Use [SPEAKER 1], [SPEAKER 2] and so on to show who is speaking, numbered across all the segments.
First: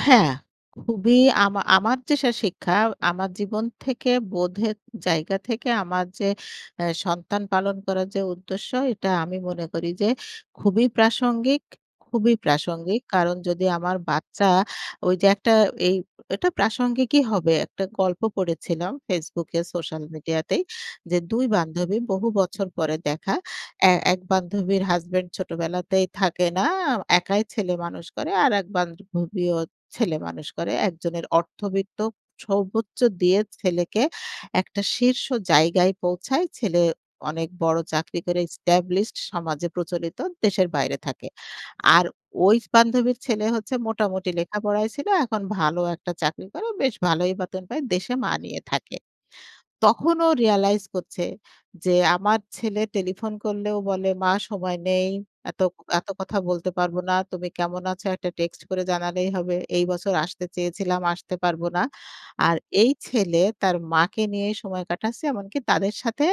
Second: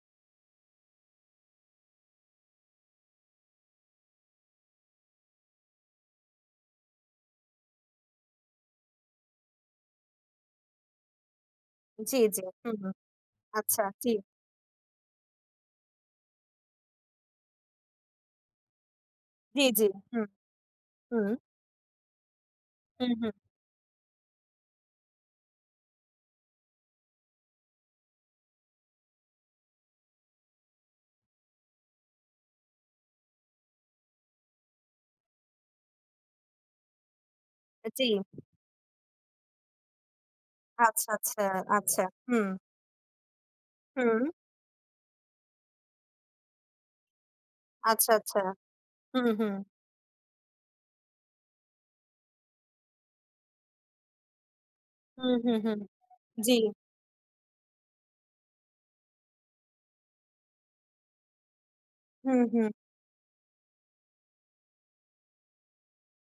[SPEAKER 1] হ্যাঁ। খুবই আমা আমার যে শা শিক্ষা, আমার জীবন থেকে বোধের জায়গা থেকে আমার যে এ সন্তান পালন করার যে উদ্দেশ্য, এটা আমি মনে করি যে খুবই প্রাসঙ্গিক,
[SPEAKER 2] জ্বী,
[SPEAKER 1] খুবই
[SPEAKER 2] জ্বী। হুম, হুম।
[SPEAKER 1] প্রাসঙ্গিক। কারণ যদি
[SPEAKER 2] আচ্ছা,
[SPEAKER 1] আমার
[SPEAKER 2] ঠিক।
[SPEAKER 1] বাচ্চা, ওই যে একটা এই এটা প্রাসঙ্গিকই হবে। একটা গল্প পড়েছিলাম Facebook এ
[SPEAKER 2] জ্বী, জ্বী,
[SPEAKER 1] সোশ্যাল
[SPEAKER 2] হুম।
[SPEAKER 1] মিডিয়াতেই। যে
[SPEAKER 2] হুম।
[SPEAKER 1] ২ বান্ধবী বহু বছর পরে
[SPEAKER 2] হুম, হুম।
[SPEAKER 1] দেখা। এ এক বান্ধবীর হাসব্যান্ড ছোটবেলাতেই থাকে না, একাই ছেলেমানুষ করে। আরেক বান্ধবীও ছেলে মানুষ করে। একজনের অর্থবিত্ত সর্বোচ্চ দিয়ে ছেলেকে একটা শীর্ষ জায়গায় পৌঁছায়, ছেলে অনেক বড়
[SPEAKER 2] আ জ্বী।
[SPEAKER 1] চাকরি করে এস্টাবলিশড, সমাজে প্রচলিত, দেশের বাইরে
[SPEAKER 2] আচ্ছা,
[SPEAKER 1] থাকে।
[SPEAKER 2] আচ্ছা, আচ্ছা।
[SPEAKER 1] আর
[SPEAKER 2] হুম।
[SPEAKER 1] ওই বান্ধবীর ছেলে হচ্ছে
[SPEAKER 2] হুম।
[SPEAKER 1] মোটামুটি লেখাপড়ায় ছিল, এখন ভালো একটা চাকরি করে, বেশ ভালোই বেতন পায়,
[SPEAKER 2] আচ্ছা,
[SPEAKER 1] দেশে মা
[SPEAKER 2] আচ্ছা।
[SPEAKER 1] নিয়ে থাকে।
[SPEAKER 2] হুম, হুম।
[SPEAKER 1] তখন ও রিয়ালাইজ করছে যে, "আমার ছেলে টেলিফোন করলেও বলে, 'মা সময় নেই,
[SPEAKER 2] হুম, হুম,
[SPEAKER 1] এত ক
[SPEAKER 2] হুম।
[SPEAKER 1] এত কথা
[SPEAKER 2] জ্বী।
[SPEAKER 1] বলতে পারব না। তুমি কেমন আছো? একটা টেক্সট করে জানালেই হবে। এই বছর আসতে চেয়েছিলাম, আসতে পারব না।'"
[SPEAKER 2] হুম,
[SPEAKER 1] আর
[SPEAKER 2] হুম।
[SPEAKER 1] এই ছেলে তার মাকে নিয়ে সময় কাটাচ্ছে, এমনকি তাদের সাথে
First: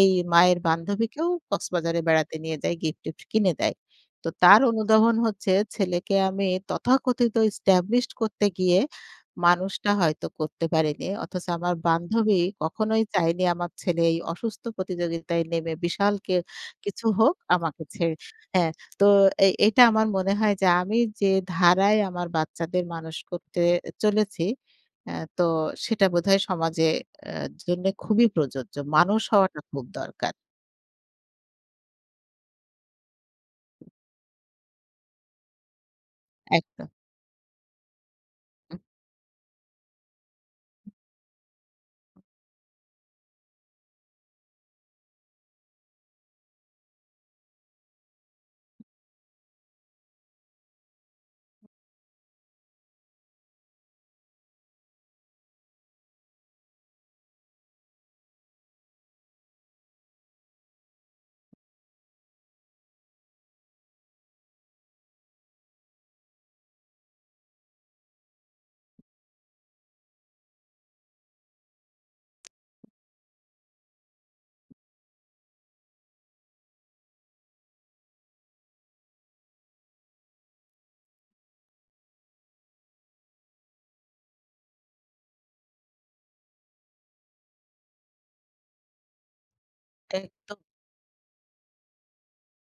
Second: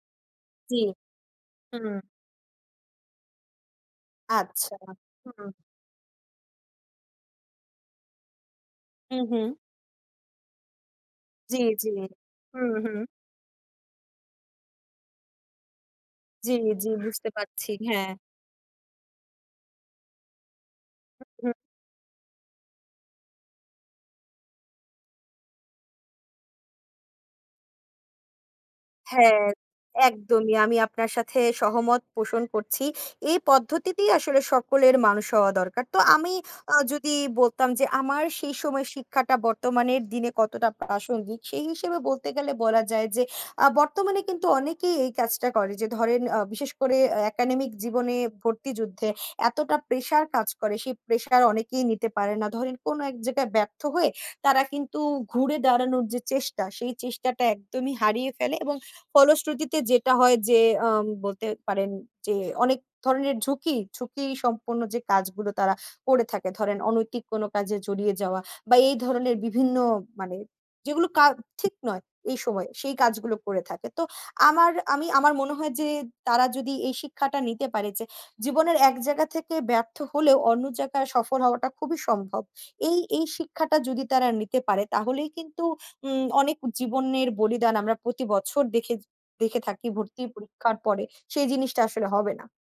[SPEAKER 1] এই মায়ের
[SPEAKER 2] জ্বী।
[SPEAKER 1] বান্ধবীকেও
[SPEAKER 2] হুম।
[SPEAKER 1] কক্সবাজারে বেড়াতে নিয়ে যায়, গিফট-টিফট কিনে দেয়। তো তার
[SPEAKER 2] আচ্ছা,
[SPEAKER 1] অনুধাবন
[SPEAKER 2] হুম।
[SPEAKER 1] হচ্ছে, "ছেলেকে আমি তথাকথিত এস্টাবলিশড করতে গিয়ে,
[SPEAKER 2] হু, হু।
[SPEAKER 1] মানুষটা হয়তো করতে পারিনি। অথচ
[SPEAKER 2] জ্বী,
[SPEAKER 1] আমার
[SPEAKER 2] জ্বী।
[SPEAKER 1] বান্ধবী
[SPEAKER 2] হুম, হুম।
[SPEAKER 1] কখনোই চায়নি আমার ছেলে এই অসুস্থ প্রতিযোগিতায় নেমে, বিশাল কে
[SPEAKER 2] জ্বী, জ্বী,
[SPEAKER 1] কিছু
[SPEAKER 2] বুঝতে
[SPEAKER 1] হোক
[SPEAKER 2] পারছি।
[SPEAKER 1] আমাকে
[SPEAKER 2] হ্যাঁ।
[SPEAKER 1] ছেড়ে" হ্যাঁ, তো এই এটা আমার মনে হয় যে, আমি
[SPEAKER 2] হু,
[SPEAKER 1] যে
[SPEAKER 2] হুম।
[SPEAKER 1] ধারায় আমার বাচ্চাদের মানুষ করতে চলেছি। অ্যাঁ তো সেটা বোধহয় সমাজে আ জন্যে খুবই প্রযোজ্য। মানুষ
[SPEAKER 2] হ্যাঁ,
[SPEAKER 1] হওয়াটা খুব দরকার।
[SPEAKER 2] একদমই। আমি আপনার সাথে সহমত পোষণ করছি। এই পদ্ধতিতেই আসলে সকলের মানুষ হওয়া দরকার। তো আমি আ
[SPEAKER 1] একদম।
[SPEAKER 2] যদি বলতাম যে, আমার সেই
[SPEAKER 1] হুম।
[SPEAKER 2] সময় শিক্ষাটা বর্তমানের দিনে কতটা প্রাসঙ্গিক? সেই হিসেবে বলতে গেলে বলা যায় যে, আ বর্তমানে কিন্তু অনেকেই এই কাজটা করে যে ধরেন আ বিশেষ করে, অ্যা একাডেমিক জীবনে ভর্তি যুদ্ধে, এতটা প্রেশার কাজ করে, সেই প্রেশার অনেকেই নিতে পারে না। ধরেন কোন এক জায়গায় ব্যর্থ হয়ে, তারা কিন্তু ঘুরে দাঁড়ানোর যে চেষ্টা, সেই চেষ্টাটা একদমই হারিয়ে ফেলে এবং ফলশ্রুতিতে যেটা হয় যে, আম বলতে পারেন যে অনেক ধরনের ঝুঁকি, ঝুঁকি সম্পন্ন যে কাজগুলো, তারা করে থাকে। ধরেন অনৈতিক কোন কাজে জড়িয়ে যাওয়া বা এই ধরনের বিভিন্ন মানে, যেগুলো কা ঠিক নয়, এই সময়ে। সেই কাজগুলো করে থাকে। তো আমার আমি, আমার মনে হয় যে তারা যদি এই শিক্ষাটা নিতে পারে যে, জীবনের এক জায়গা থেকে ব্যর্থ হলেও, অন্য জায়গায় সফর হওয়াটা খুবই সম্ভব। এই, এই শিক্ষাটা যদি তারা নিতে পারে তাহলেই কিন্তু উম অনেক জীবনের বলিদান আমরা প্রতি বছর দেখে দেখে থাকি
[SPEAKER 1] এই,
[SPEAKER 2] ভর্তি
[SPEAKER 1] তো
[SPEAKER 2] পরীক্ষার পরে, সেই জিনিসটা আসলে হবে না।